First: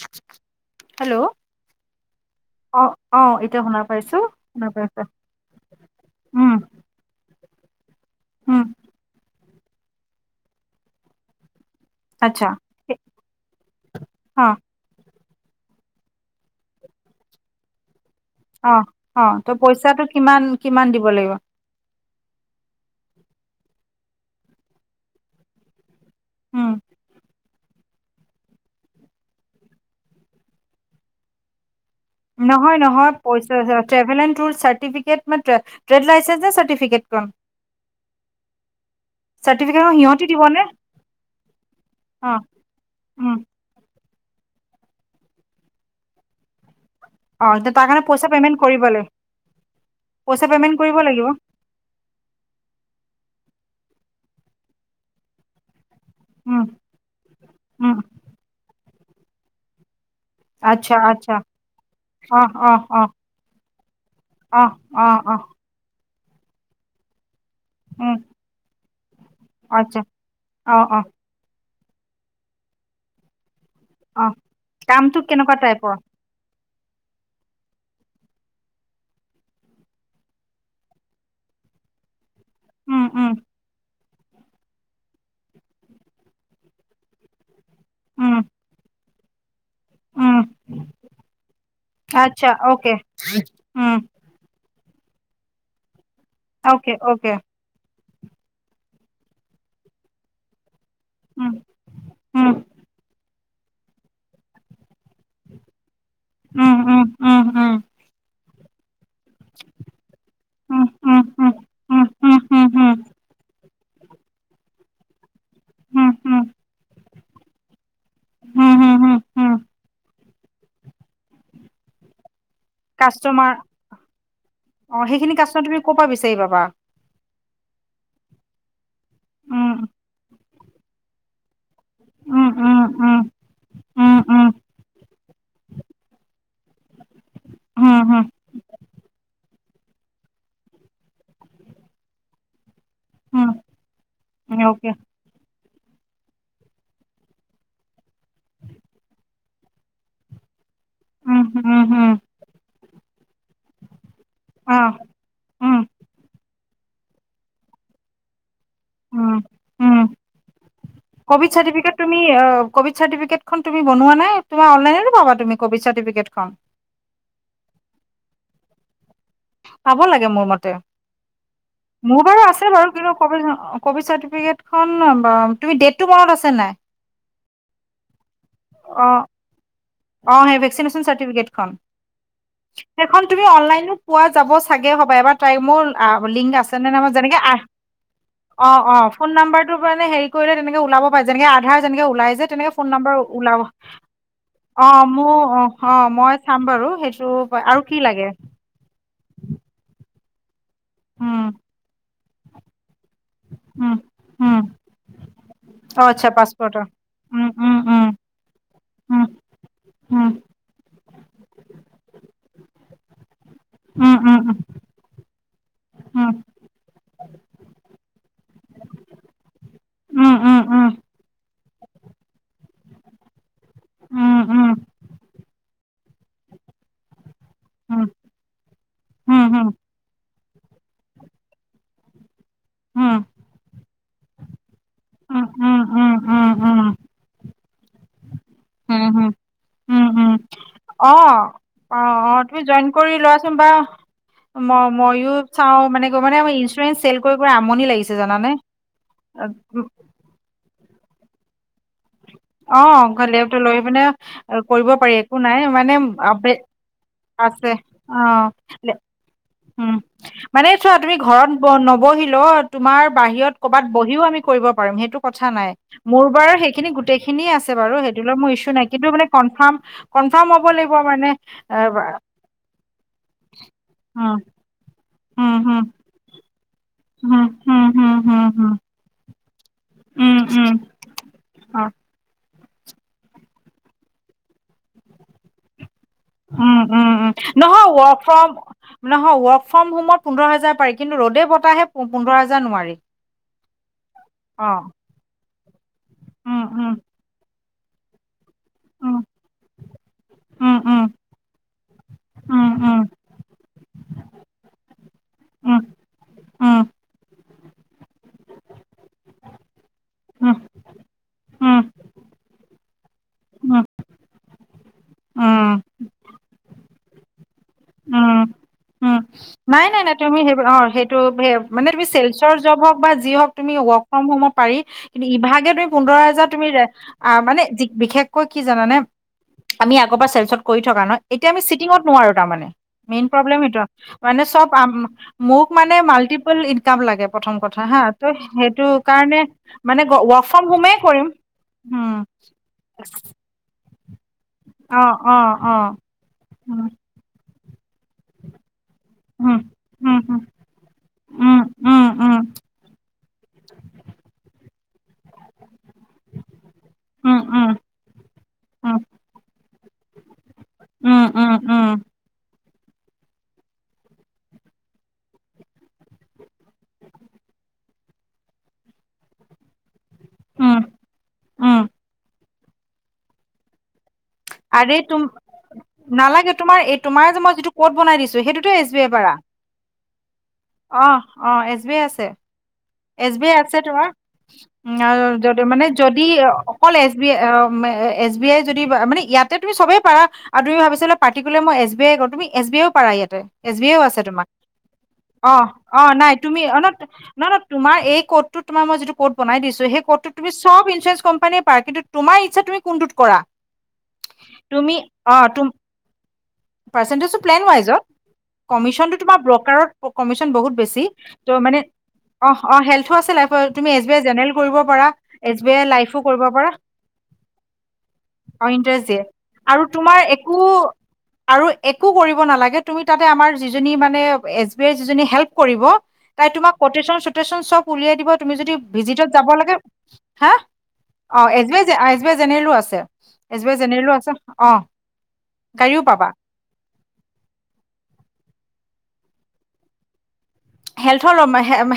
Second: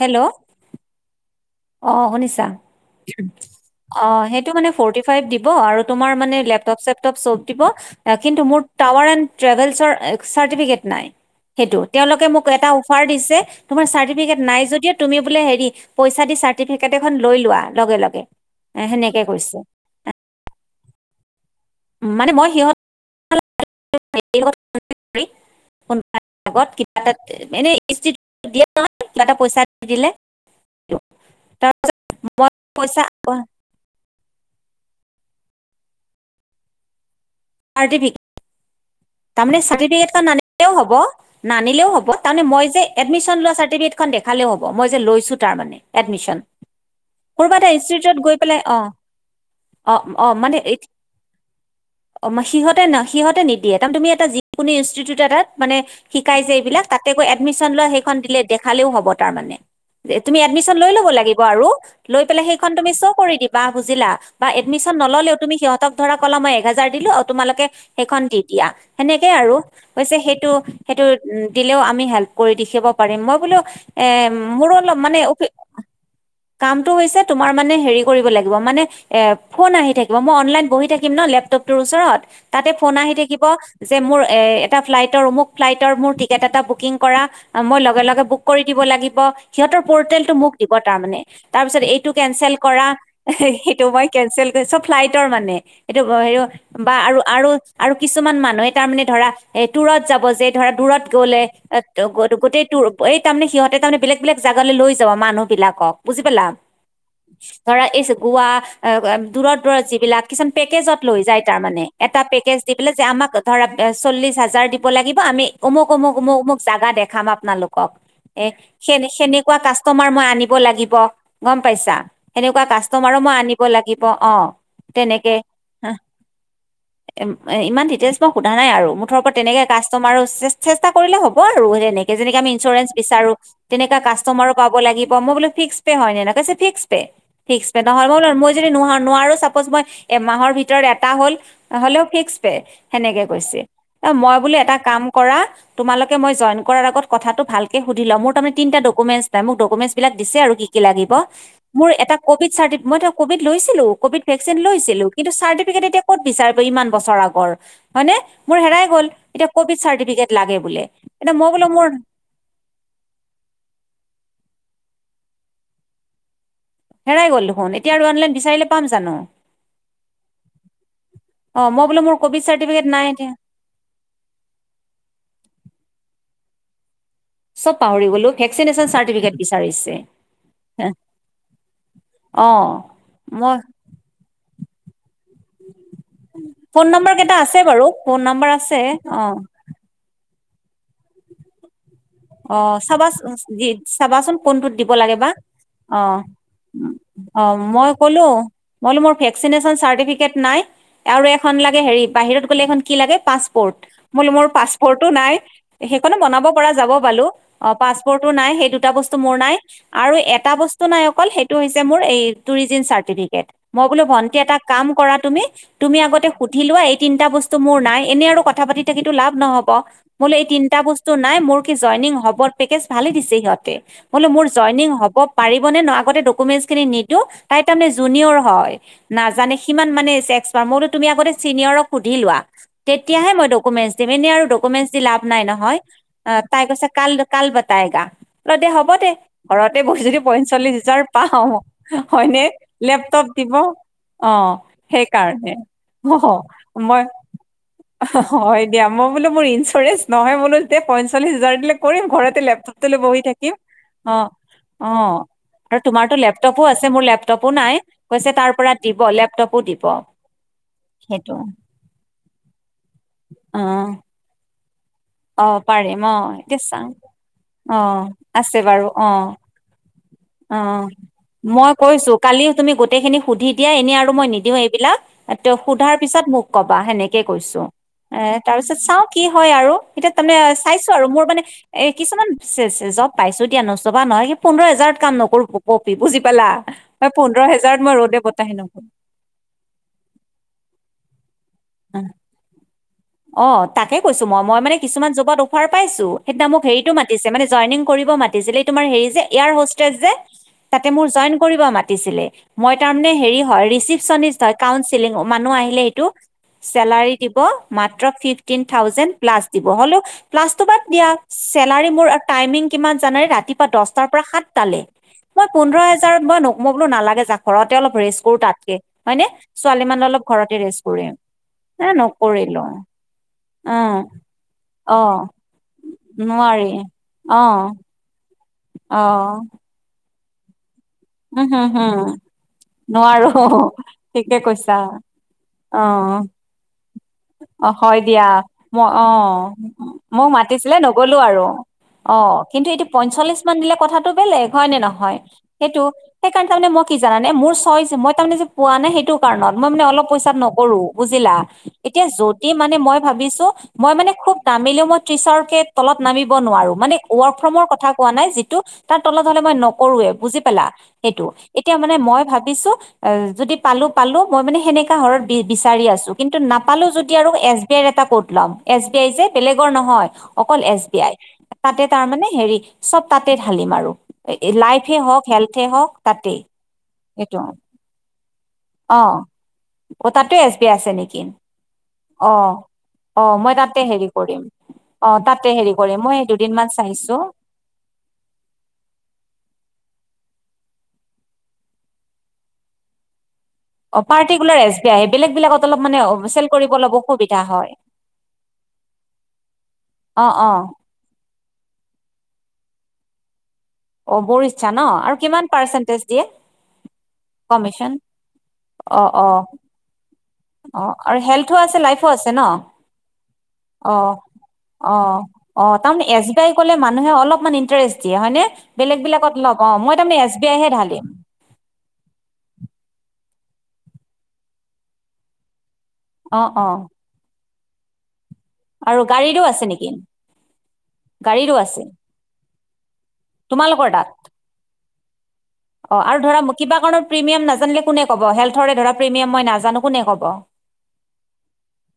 Hello hello! অ শুনিছা? অ অ এতিয়া শুনা অ পাইছো সেইটো শুনা মানে পাইছো ফৰ্টি ফাইভ দিব আৰু তোমাৰ মানে উম লেপটপ- চেপটপ চব দিব কিন্তু মোৰ উম টাৱাৰ এণ্ড ট্ৰেভেলছৰ চাৰ্টিফিকেট নাই। সেইটো, তেওঁলোকে মোক আচ্ছা এটা অফাৰ দিছে তোমাৰ চাৰটিফিক অ নাই যদিও তুমি বোলে হেৰি পইছ। চাৰ্টিফিকেট এখন লৈ লোৱা লগে লগে। অ এ, সেনেকে অ ত কৈছে পইচাটো কিমান কিমান দিব লাগিব? মানে মই সিহঁত। কোনবা লগত উম কিবা এটা। এনেই দিয়ে ন তাতে পইচা দিলে। মই নহয় পইচা নহয় পইচা ট্ৰেভেল এন তোৰ চাৰ্টিফিকেট বাট। টৰেড লাইচেন নে চাৰটিফিকেটখন। আৰ্টিফিক। তাৰমানে চাৰ্টিফিকেট সিহঁতি চাৰটিফিকেটখন দিবনে নানিলেও হ'ব নানিলেও হ'ব অ তাৰে মই যে উম এডমিশন লোৱা চাৰ্টিফিকে। দেখালেও হ'ব মই যে লৈছো তাৰ মানে এডমিশন। অ ক'বা এটা তাৰ কাৰণে ইষ্টিউটত পইচা গৈ পেমেন্ট পেলাই অ কৰিব লাগিব অ অ পইচা মানে পেমেন্ট এ। কৰিব লাগিব অ সিহঁতে ন সিহঁতে নিদিয়ে তাৰ তুমি এটা যিকোনো ইনষ্টিটিউট এটা মানে। শিকাইছে উম এইবিলাক তাতেকৈ এডমিশন লোৱা উম সেইখন দিলে দেখালেও হ'ব তাৰ মানে। তুমি এডমিশন লৈ আচ্ছা ল'ব আচ্ছা লাগিব আৰু লৈ অ পেলাই অ সেইখন তুমি অ শ্ব' কৰি দিবা বুজিলা বা অ এডমিশন। অ অ নললেও তুমি সিহঁতক ধৰা কলা মই এক হেজাৰ দিলো আৰু তোমালোকে উম সেইখন দি দিয়া। সেনেকেই আৰু আচ্ছা কৈছে, সেইটো অ অ সেইটো দিলেও আমি হেল্প কৰি দেখিব পাৰিম মই বোলো। এ অ মোৰল কামটো মানে অফি। কেনেকুৱা টাইপৰ কামটো হৈছে তোমাৰ মানে হেৰি কৰিব লাগিব মানে এ ফোন আহি থাকিব মই অনলাইন বহি থাকিম ন লেপ। তোৰ ওচৰত তাতে উম আহ উম থাকি। যে মোৰ এ এটা ফ্লাইটৰ অমুক ফ্লাইটৰ মোৰ টিকেট এটা বুকিং কৰা। মই লগে লগে উম বুক কৰি দিব লাগিব। সিহঁতৰ পৰ্টেলটো উম মোক দিব তাৰমানে, তাৰপিছত এইটো কেনচেল কৰা সেইটো মই কেনচেল কৰিছোঁ ফ্লাইটৰ মানে এইটো হ বা আৰু আৰু কিছুমান মানুহে তাৰ মানে ধৰা এ দূৰত যাব যে ধৰা দূৰত গ'লে এ ত গোটেই ত এই তাৰমানে সিহঁতে তাৰমানে বেলেগ বেলেগ জোগালৈ লৈ যাব মানুহ বিলাকক বুজি পালা ধৰা এই গোৱা। দূৰৰশত দূৰত যিবিলাক কিছুমান পেকেজত লৈ যায় তাৰমানে এটা পেকেজ দি পেললে যে আমাক ধৰা চল্লিছ হাজাৰ দিব লাগিব আমি। অমুক অমুক অমুক অমুক জোগা দেখাম আপোনালোকক এ হুম, সে হুম, হুম, হুম। সেনেকুৱা কাষ্টমাৰ মই আনি। আনিব লাগিব গম পাইছা সেনেকুৱা কাষ্টমাৰো মই কাষ্টমাৰ আনিব লাগিব। অ অ সেইখিনি কষ্ট তুমি তেনেকে ক' পৰা বিচাৰি পাবা। এম- এ ইমান ডিটেইলচ মই সোধা নাই আৰু ম মুঠৰ ওপৰত তেনেকে উম, কাষ্টমাৰো চেষ্টা কৰিলে হ'ব। আৰু নেকেনেে উম, আমি উম, ইঞ্চুৰেঞ্চ উম, বিচাৰো তেনেকা উম, উম, কাষ্টমাৰো পাব লাগিব মই বো ফিক্সে হয় নে ফি। ফিচকে হুম, নহয় মই হুম, মই যদি ন নোৱাৰো চ। এমাহৰ ভিতৰত এটা হ'ল হলে্ও ফিকচ পে। সেনেকে কৈছে হুম, অ মই বোলো এটা অ'কে। কাম কৰা। তোমালোকে মই কৰাৰ আত কথাটো ভালে সুধি ল মোৰ তাৰে তিনি ডুেন্ট নাই মোক ডকুমেণ্টছ বিলাক দিছে। আৰু কি-? কি কি লাগিব উম, উম, মোৰ হুম, এটা কবিট চাৰ্টিফিকেট মই ত্ ক'ভিড লৈছিলো ক'ভিড ভেকচিন অ', লৈছিলোঁ কিন্তু উম, চাৰ্টফিকট এতিয়া ক'ত বিচাৰিব ইমান। বছৰ আগৰ হয়নে। মোৰ হেৰাই গল উম, এতি কভিড উম। চাৰটি এ মই ক'ভিড বোল মোৰ। চাৰ্টিফিকেট তুমি অ' ক'ভিড চাৰ্টিফিকেটখন তুমি বনোৱা নাই তুমি অনলাইনেো পাব তুমি কভিড চাৰ্টিফিকেটখন। হেৰাই গল দেখোন এতিয়া আৰু অনলাইন বিচাৰিলে পাম জানো। পাব লাগে মোৰ মতে। অ মই বোলো মোৰ বাৰু ক'ভিড আছে চাৰ্টিফিকেট বাৰু- নাই কিন্তু এতিয়া কবিট চাৰ্টিফিকেট খনৰ নাম বাৰ তুমি ডেটটো মনত আ। চব পাহৰি গলো ভেকচিনেশচন অ', চাৰ্টিফিকেট বিচাৰিছে। অ সেই ভেকচিন মিচন খন অ সেই খন তুমি মই অনলাইনো পোৱা যাব। চাব চাগে হব এবাৰ টাই মোৰ আ লিংগ আছে ফোন নে নম্বৰ কেইটা মানে আছে বাৰু ফোন নম্বৰ আছে অ-ফোন অ নাম্বাৰটো কাৰণে সেৰি কৰিলে তেনেকে ওলাব পায় যেনেকে আধাৰ যেনেকে ওলাই অ তেনেকে ফোন চাবা নম্বৰ ওলাব। চাবাচোন কোনটোত অ দিব লাগে বা মোৰ অ অ মই চাম বাৰু সেইটো আৰু কি লাগে। হলো মোৰ ভেকচিন নিচন চাৰ্টিফিকেট নাই আৰু এই উম, খন লাগে হেৰি বাহিৰত গলে কি লাগে পাছপৰ্ট উম, মো মোৰ উম, পাছপৰ্টো নাই অ', সেইখনো আচ্ছা বনাব পৰা পাছপৰ্ট অ', যাব। উম, উম, পাচপোৰ্ট উম, নাই সেই দুটা বস্ত মোৰ নাই আৰু উম, এটা বস্ত নাই অকল সেই টো হৈছে মোৰ টু ৰিজেণ্ট চাৰ্টিফিকেট মই বোলো উম, উম, ভন্টী উম, কাম কৰা তুমি তুমি আগতে উম, সুধি লোৱা এই তিনিটা বস্তু মোৰ নাই এনে আৰু কথা পাতি থাকো লাভ নহ'ব। মো উম, এই উম, তিনিটা বস্তু নাই মোৰ কি জয়নিং হ'ব পেকেটত ফালি দিছে সিহঁতে বোলো উম, মোৰ উম, উম, জয়নিং হ'ব পাৰিব নে নো আগতে ডকুমেণ্ট নিদো তাই তাৰ মানে উম জোনিয়াৰ হয়। উম, নাজানে উম, সিমান মান এক মইতো তুমি আগতে চিনিয়ৰক সুধি লোৱা তেতিয়া হে মই ডকমেণ্ট দিম এনেই আৰু ডকমেজ লাভ নাই উম, নহয় উম, উম, উম, তাই উম, কৈছে কাল কাল বতাই গা অ দে হ'ব উম, দে উম, ঘৰতে বহি উম, যদি উম, পইচা চল্লিশ হাজাৰ পা অ', অ', অ', হয়নে তুমি জইন কৰি লেপটপ লোৱাচোন দিব। বা অ ম-ময়ো সেইকাৰণে চাও মানে অ গৈ মানে আমাৰ ইঞ্চুৰেঞ্চ মই চেল কৰি কৰি আমনি লাগিছে জানানে। হয় দিয়া মোক বোলোঁ মোৰ ইঞ্চুৰেঞ্চ নহয় বোলো পঞ্চল্লিছ হাজাৰ দিলে কৰিম ঘৰে অ ঘলে লেপটপ লৈ আহি পিনে কৰিব অঁ পাৰি একো নাই আৰু মানে তোমাৰতো আ লেপটপো আছে মোৰ লেপটপো আছে নাই অ কৈছে তাৰ পৰা দিব লেপটপো দিব উম মানে চোৱা তুমি সেইটো ঘৰত নবহি তোমাৰ বাহিৰত কৰ'বাত অঁ বহিও আমি কৰিব পাৰিম সেইটো কথা অঁ নাই পাৰিম অঁ মোৰ বাৰ এতিয়া চাওঁ সেইখিনি গোটেই খিনিয়ে আছে বাৰু অঁ সেইটো লৈ মোৰ আছে ইচ্ছুক বাৰু নাই কিন্তু অঁ মানে কনফাৰ্ম কনফাৰ্ম হ'ব লাগিব মানে এ পালো কালি তুমি গোটেই খিনি সুধি দিয়া এনে আৰু মই নিদিও এইবিলাক ত উম উম সুধাৰ পিছত মোক ক'বা। সেনেকে হুম কৈছো হুম হুম এ হুম তাৰ হুম পিছত চাওঁ কি। হয় আৰু এতিয়া তাৰমানে হুম উম উম চাইছো আৰু মোৰ মানে অ এ কিছুমান। জব পাইছো দিয়া নবাহয় স পোন্ধৰ হাজাৰত কাম নকৰো বুজি পালা উম উম মই উম পোন্ধৰ হেজাৰত নহয় মই ৰ'দে ৱৰ্ক ফ্ৰম বতাহে নকৰো নহয় ৱৰ্ক ফ্ৰম হোমত পোন্ধৰ হাজাৰ পাৰি কিন্তু ৰ'ডে ব একেৰাহে পোন্ধৰ হাজাৰ নোৱাৰি। অ তাকে কৈছো মই মই অ মানে কিছুমান জবত অফাৰ পাইছো, সেইদিনা মোক উম সেৰিটো উম মতিছে মানে যইনিং কৰিব মাতিছিল এই তোমাৰ হেৰি উম যে ইয়াৰ হষ্টেজ যে উম তাতে উম মোৰ জইন কৰিব মাতিছিলে উম মই তাৰে উম হ হয় চিপনিষ্ট হয় কাউন্সেলিং মানুহ আহিলে এইটো উম চেলাৰী দিব মাত্ৰ ফিফটিন থােওজেন প্লাছ দিব হলেও উম উম প্লাছটো বাদ দিয়া চেলাৰী মোৰ টাইমিং কিমান জানে ৰাতিপুৱা উম দহটাৰ পৰা সাতটালে মই উম পোন্ধৰ হেজাৰ মই ম বো নালাগে জা ঘৰতে অলপ ৰেষ্ট উম কৰো তাতকে হয়নে নাই ছোৱালীমান নাই নাই অলপ তুমি ঘৰতে অ ৰেষ্ট কৰিম সেইটো এ মানে চেলছৰ যি নকৰিলোঁ হওক বা যি হওক তুমি অঁ ৱকফম পাৰি অ ই বিভাগে তুমি পোন্ধৰ হাজাৰ নোৱাৰি তুমি অ মানে বিশেষকৈ কি জানে অ আমি আগৰ পৰা চেলছত কৰি থকা ন উম এতিয়া আমি হম চিটিঙত হম নোৱাৰোঁ তাৰমানে মেইন নোৱাৰো প্ৰব্লেম সেইটো আৰু ঠিকে মানে চব কৈছা মোক মানে অ মাল্টিপল ইনকাম লাগে প্ৰথম অ কথা হা হয় দিয়া ত' সেইটো মই অ কাৰণে মানে মোক ৱৰ্ক ফ্ৰম মাতিছিলে হোমেই নগলো কৰিম আৰু উম, অ কিন্তু এইটো পঞ্চল্লিশ মান দিলে কথা বেলেগ হয় নে অ', নহয় অ', সেইটো অ', সেইকাৰণে তাৰে মই উম, কি জানানে মোৰ মই যে পোৱা নাই সেইটো কাৰণত উম, মই মানে অলপ উম, পইচা উম, নকৰো বুজিলা উম, উম, এতিয়া উম, যদি মানে মই ভাবিছো মই মানে খুব তামিলেও মই তিচৰকে তলত নামিব নোৱাৰোঁ মানে উম, ৱকফমৰ উম, কথা কোৱা নাই যিটো তলত হ'লে মানে কৰোৱে বুজি পালা উম, সেইটো উম, এতিয়া উম। মানে মই ভাবিছো অ যদি পালো পালো মই মানে সেনেকা হৰত বি বিচাৰি আছো কিন্তু নাপ নাপালো যদি আৰু এছ বি আইৰ এটা ক'ত ল'ম এছ বি আই যে বেলেগৰ নহয় অকল উম, এছ বি আই উম, তাতে তাৰমানানে হেৰি চব তাতে ঢালিম আৰু আৰে লাইফে হওক তুম হেল্থে হওক তাতেই নালাগে তোমাৰ এই তোমাৰ এইটো যে মই যিটো ক'ত বনাই দিছো সেইটোতো এছ অ বি আই পাৰা অ তাতো এছ বি আই আছে নেকি? অ', অ', এছ বি আই আছে, অ অ এছ বি মই আই আছে তাতে তোমাৰ হেৰি কৰিম অ তাতে হেৰি মানে কৰিম মই যদি দুদিনমান অকল এছ চাইছো B I S B I যদি মানে ইয়াতে তুমি চবে পাৰা আৰু তুমি ভাবিছিলা পাৰ্টি কুলাৰ মই এছ বি আই কৰো তুমি এছ বি আইও পাৰা ইয়াতে। এছ বি আও অ আছে তোমাৰ পাৰ্টিকুলাৰ এছ বি আই বেলেগ অ বিলাকত অলপ মানে অ নাই চেল তুমি কৰিব অ অলপ অসুবিধা ন হয় তোমাৰ এই ক'ত তোমাৰই যিটো কত বনাই দিছো সেই অ ক'ডত অ তুমি চব ইঞ্চুৰেঞ্চ কোম্পানীয়ে পাৰ কিন্তু তোমাৰ ইচ্ছা তুমি কোনটোত কৰা অ বৰ ইচ্ছা ন তুমি আৰু অ কিমান পাৰ্চেন্টেজ দিয়ে পাৰ্চিনটিজ কমিশন প্লেনৱাইজত। অ', কমিশনটো তোমাৰ অ', ব্ৰ'কাৰত কমিশন বহুত অ', বেছি আৰু ত' হেল্থো আছে মানে লাইফো আছে ন? অ অ হেল্থো আছে ল তুমি এছ বি অ', আই জেনেৰেল কৰিব পাৰা অ', এছ বি আই লাইফো কৰিব পাৰা মান ইন্টাৰেষ্ট দিয়ে হয়নে? অ বেলেগ ইণ্টাৰেষ্ট দিয়ে বেলেত অ আৰু মই তাৰমানে তোমাৰ এছ বি আই একো হে ঢালিম। আৰু একো কৰিব নালাগে তুমি তাত আমাৰ যি জনীয়ে মানে আমাৰ এছ বি আই যি জনীয়ে হেল্প কৰিব, অ', তাই অ', তোমাক [unintelligible] [unintelligible] সব উলিয়াই দিব তুমি যদি আৰু ভিজিত গাড়ীৰো যাব আছে লাগে নেকি? হা অ গাড়ীৰো এছ বি আছে আই এছ বি আই জেনেৰেলো আছে এছ বি আই তোমালোকৰ তাত? জেনেৰেলো আছে অ অ গাড়ীও আৰু পাবা ধৰা কিবা কাৰণৰ প্ৰিমিয়াম নাজানিলে কোনে কব হেল্থৰে ধৰা প্ৰিমিয়াম মই নাজানো কোনে কব? হেল্থৰ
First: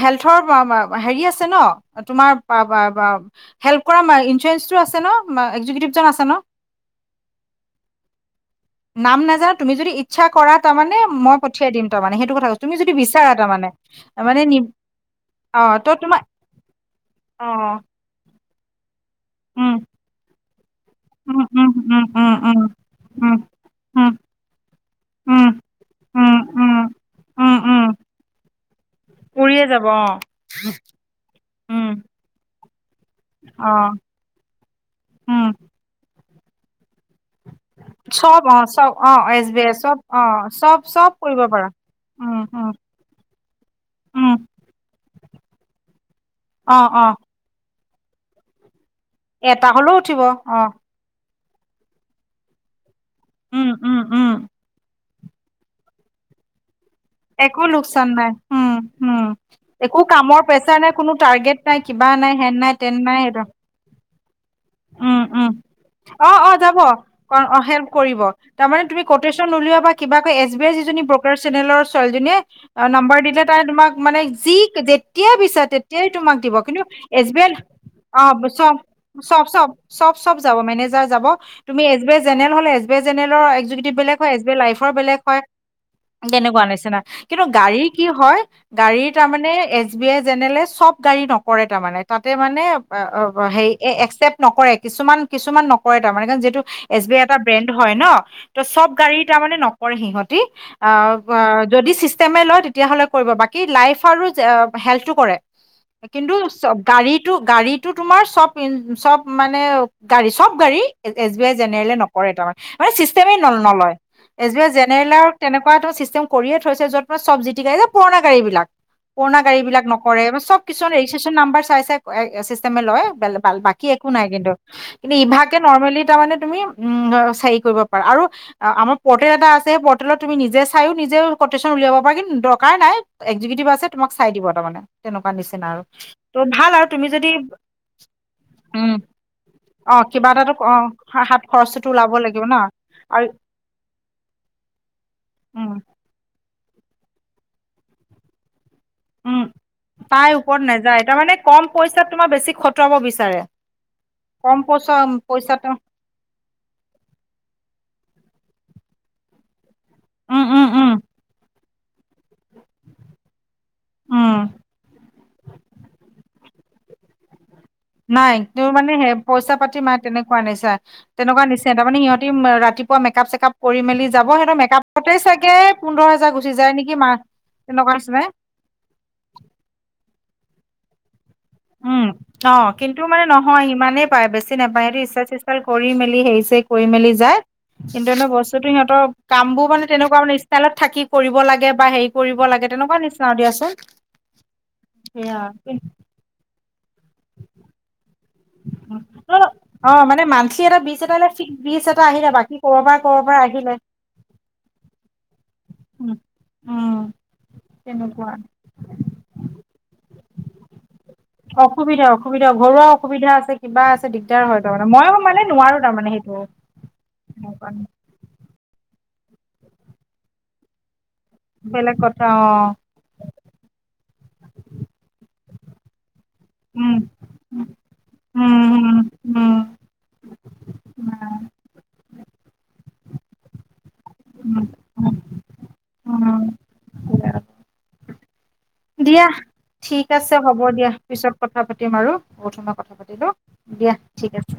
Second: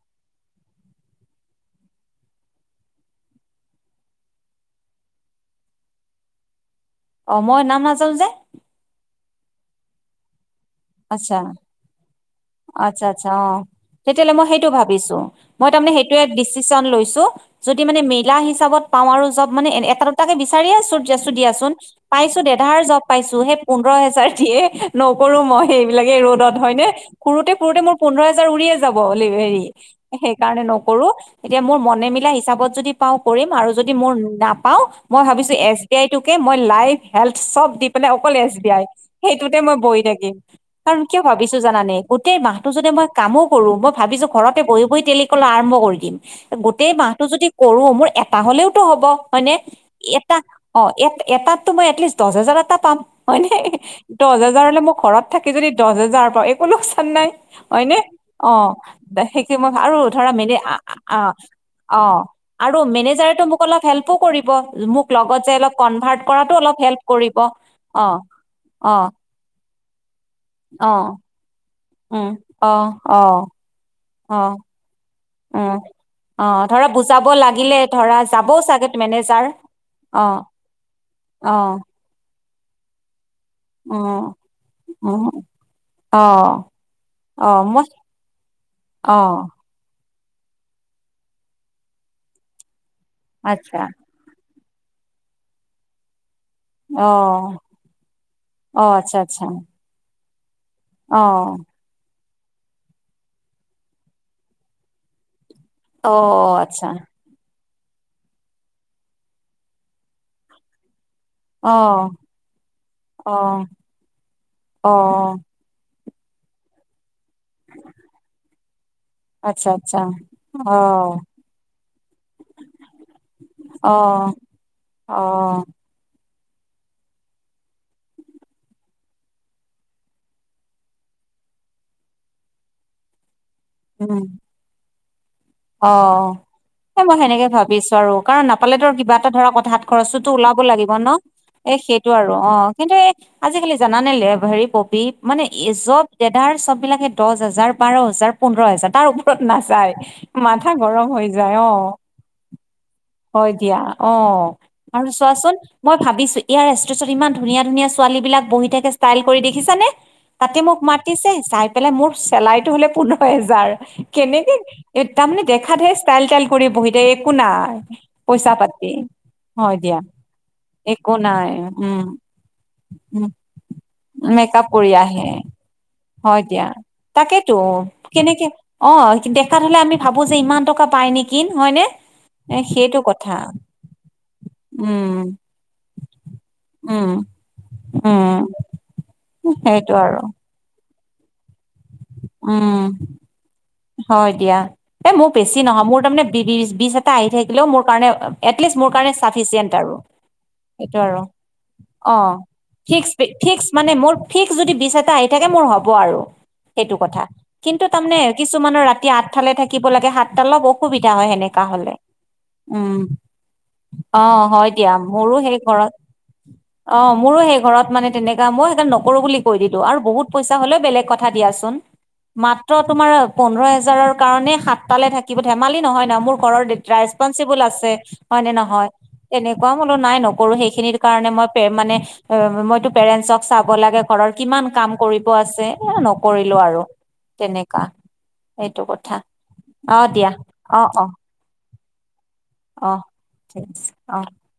হেল্থৰ [unintelligible] হেৰী আছে ন তোমাৰ [unintelligible] হেল্প কৰা ইঞ্চুৰেঞ্চটো আছে ন এক্জিকিউটিভ জন আছে ন অ মই নাম নাজানো যে। নাম নাজানো তুমি যদি ইচ্ছা কৰা তাৰ মানে আচ্ছা। মই পঠিয়াই দিম তাৰমানে সেইটো কথা ক তুমি যদি আচ্ছা আচ্ছা বিচাৰা অ তাৰমানে তেতিয়াহ'লে মই সেইটো ভাবিছো মই তাৰমানে ত তোমাৰ সেইটোৱে দিচিশন লৈছো অ যদি মানে [unintelligible] চাবত পাওঁ আৰু জব মানে উম এটা দুটাকে বিচাৰি আছো উম উম দিয়াচোন উম পাইছো উম দেধাৰ জব পাইছো উম তো হে পোন্ধৰ উম হেজাৰ দিয়ে উম নকৰো উম মই সেইবিলাকে উম ৰ'দত হয় উম নে ফুৰোতে উম ফুৰোতে উম মোৰ পোন্ধৰ হাজাৰ উৰিয়ে যাব পলি হেৰি উৰিয়ে যাব অ সেইকাৰণে নকৰো এতিয়া মোৰ উম মনে মিলা হিচাপত যদি পাওঁ কৰিম আৰু অ যদি মোৰ নাপাওঁ মই। উম ভাৱিছো এচ বি আই মই লাইভ হেল্থ চব দি পেলাই অকল চব এচ অ বি আই চব দিয়াই অ এছ সেইটোতে বি আই মই চব বহি অ থাকিম চব কাৰণ চব কিয় কৰিব ভাবিছো পাৰা জানানে? গোটেই উম মাহতো উম যদি মই কামো কৰো মই ভাবিছো উম ঘৰতে বহি বহি তেলি কলা আৰম্ভ কৰি দিম অ গোটেই অ মাহটো যদি কৰো মোৰ এটা হলেও তো হ'ব হয়নে? এটা হলেও উঠিব এটা অ অহ এ এটাতো মই এটলিষ্ট দহ হাজাৰ এটা পাম হয়নে উম উম উম দহ হাজাৰ হলে মোৰ ঘৰত থাকি যদি দহ হাজাৰ পৰা একো লোকচ চন নাই একো হয়নে? লোকচান নাই উম অহ উম সেইে মই আৰু একো ধৰা কামৰ মেলি প্ৰেচাৰ নাই কোনো [unintelligible] টাৰ্গেট নাই কিবা অহ নাই হেন নাই আৰু তেন নাই সেইটো মেনেজাৰটো মোক অলপ হেল্প উম উম অহ কৰাতো অহ অলপ যাব হেল্প কৰিব অ হেল্প কৰিব, তাৰে অ তু [unintelligible] নলওা বা কিবা এছ বি আই অ যিজন ব্ৰকাৰে [unintelligible] উম ছোলীজনীয়ে অ নম্বাৰ অ দিলে তাই তোমাক মানে অ যি তেতিয়াই বিছা উম তেতিয়াই তোমাক অ দিব কিন্তু ধৰা বুজাব এছ বি আই লাগিলে ধৰা অহ যাবও চ চাগে চব মেনেজাৰ চব চব অ চব যাব মেনেজাৰ যাব অ তুমি এছ বি জেনেৰেল হলে এছ বি জেনেৰেল লৰ এক্সিকুতিভ অ বেলেগ হয়, এছ বি আই লাইফৰ অ বেলেগ হয়। অ তেনেকুৱা নিচিনা কিন্তু অ মই গাড়ীৰ কি হয় গাড়ীৰ অ তাৰমানে এ এচ বি আই জেনেৰেল চব গাডী নকৰে তাৰমানে তাতেমানে আচ্ছা একচেপ্ট নকৰে। কিছুমান কিছুমান নকৰে তাৰমানে তো এছ অ বি আই এটা ব্ৰেণ্ড হয় ন, ত অ চব আচ্ছা গাড়ী আচ্ছা তাৰমানানে নকৰে সিহঁতি। অ যদি চিষ্টেমে লয় তেতিয়াহ'লে কৰিব বাকী লাইফ আৰু হেল্থটো কৰে। অ কিন্তু চব আচ্ছা গাড়ীটো গাড়ীটো তোমাৰ চব বিন চব মানে গাড়ী চব গাড়ী। এছ বি আই অ জেনেৰেলে নকৰে তাৰমানে মানে অ চিষ্টেমে ন নলয় এজ অ জেনেৰেলৰ তেনেকুৱা চিষ্টেম কৰিয়ে থৈছে যত তোৰ চব জি গাড়ী যে পুৰণা গাড়ী বিলাক পুৰণা গাড়ী আচ্ছা বিলাক আচ্ছা নকৰে চব অ কিছুমান ৰেজিষ্ট্ৰেশচন নাম্বাৰ চাই চাই চিষ্টেমে লয় বেলে বা- বাকী অ একো নাই কিন্তু অ ইভাগে নৰ মেলি তোৰ মানে তুমি উম কৰিব পাৰা আৰু আমাৰ পৰ্টেল এটা আছে সেই পৰ্টেলত তুমি নিজে চাইও নিজে তেওঁ কেটেচন উলিয়াব পাৰ কিন্তু দৰকাৰ নাই একজটিভ আছে তোমাক চাই দিব তাৰ মমানে তেনেকুৱা নিচিনা আৰু অহ ত' ভাল আৰু এ তুমি মই যদি সেনেকে ভাবিছো আৰু কাৰণ পালে তোৰ কিবা এটা ধৰা কথা হাত অ কিবা খৰচতো এটাতো ওলাব অ লাগিব ন হাত এ খৰচটোতো সেইটো ওলাব আৰু লাগিব ন অহ কিন্তু এই আৰু আজিকালি জানানে হেৰি পবি মানে উম এই চব দো তাৰ চব বিলাকে দহ হাজাৰ বাৰ হাজাৰ পোন্ধৰ হাজাৰ তাৰ ওপৰত উম নাযায় তাই ওপৰত মথা নাযায় গৰম হৈ তাৰমানে যায় কম অহ পইচাত তোমাৰ বেছি খটুৱাব বিচাৰে হয় দিয়া অহ কম পইচা আৰু চোৱাচোন চোন পইচাটো মই ভাবিছো ইয় ইমান ধুনীয়া ধুনীয়া ছোৱালী বিলাক বহি থাকে ইচটাইল কৰি দেখিছানে উম তাতে উম মোক উম মা ম চেলাইতটো হলে পোন্ধৰ হেজাৰ উম কেনেকে এ দেখা হে ষ্টাইল টাইল কৰি বহি দে একো নাই নাই পইচা তোৰ পাতি মানে সে পইচা পাতি হয় মা দিয়া তেনেকুৱা নিচা একো তেনেকুৱা নাই নিচিনা তাৰমানে উম সিহঁতি ৰাতি ৰাতিপুৱা উম মেকআপ চেকপ কৰি মেলি যাব সিহৰ মেকআপ কৰি আহে মেকআপতেগে পোন্ধৰ হাজাৰ হয় গুচি দিয়া যায় নেকি মা তাকেতো তেনেকুৱা নিচিনাই কেনেকে অহ দেখাত হলে আমি ভাবো যে ইমান টকা পাই নেকি হয়নে এ অহ সেইটো কিন্তু মানে কথা নহয় ইমানেই পায় বেছি নাপায় উম সেটো ইচ্ছা কৰি মেলি সেই চ কৰি উম মেলি যায় কিন্তু এনেও উম বস্তুতটো সিহঁতৰ কামবোৰ মানে সেইটো তেনেকুৱা আৰু মানে ষ্টাইলত থাকি কৰিব লাগে বা হেৰি কৰিব লাগে উম তেনেকুৱা নিচিনাও দিয়া চোনআছে হয় দিয়া এই মোৰ বেছি নহয় মোৰ তাৰমানে বিশ এটা আহি থাকিলেও মোৰ কাৰণে এটলিষ্ট মোৰ কাৰণে চাফিচিয়েণ্ট আৰু অ' মানে মান্থলি এটা সেইটো বিচ আৰু এটা ফিক্স বিচ এটা আহিলে অহ বাকী ক'ৰ পৰা ফ্ৰিচ ক'ৰ পৰা ফিক্স আহিলে। মানে মোৰ ফিক্স যদি বিচ এটা আহি থাকে মোৰ হ'ব আৰু সেইটো উম, কথা কিন্তু তাৰমানে তেনেকুৱা কিছু মানৰ ৰাতি আঠটালে থাকিব লাগে সাতটা অলপ অসুবিধা হয় সেনেকা হলে, অসুবিধা অসুবিধা ঘৰুৱা উম। অসুবিধা আছে, কিবা আছে, অ দিগদাৰ হয় তাৰ মানে। দিয়া মই মোৰো মানে সেই নোৱাৰো ঘৰত তাৰ মানে সেইটো। অ, মোৰো সেই তেনেকুৱা ঘৰত মানে তেনেকা। মই সেইকাৰণে নকৰো বুলি কৈ দিলো আৰু বহুত পইচা হলেও বেলেগ কথা। দিয়াচোন, বেলেগ কথা মাত্ৰ অ' তোমাৰ প হেজাৰৰ কাৰণে সাতটালে থাকিব ধেমালি নহয় নহ। মোৰ ঘৰৰ উম, ৰেচপনচিবল উম, আছে হয় উম, নে নহয় উম, তেনেকোৱা বোলো নাই নকৰো সেইখিনিৰ উম, কাৰণে মই মানে অ মইতো পেৰেন্টচক চাব লাগে ঘৰৰ উম, কিমান কাম আছে এ উম, নকৰিলো আৰু উম, তেনেকোৱা দিয়া ঠিক দিয়া আছে হ'ব অ দিয়া অ পিছত কথা কথা পাতিম আৰু বহুত সময় কথা অ পাতি লওঁ ঠিক আছে দিয়া অ ঠিক আছে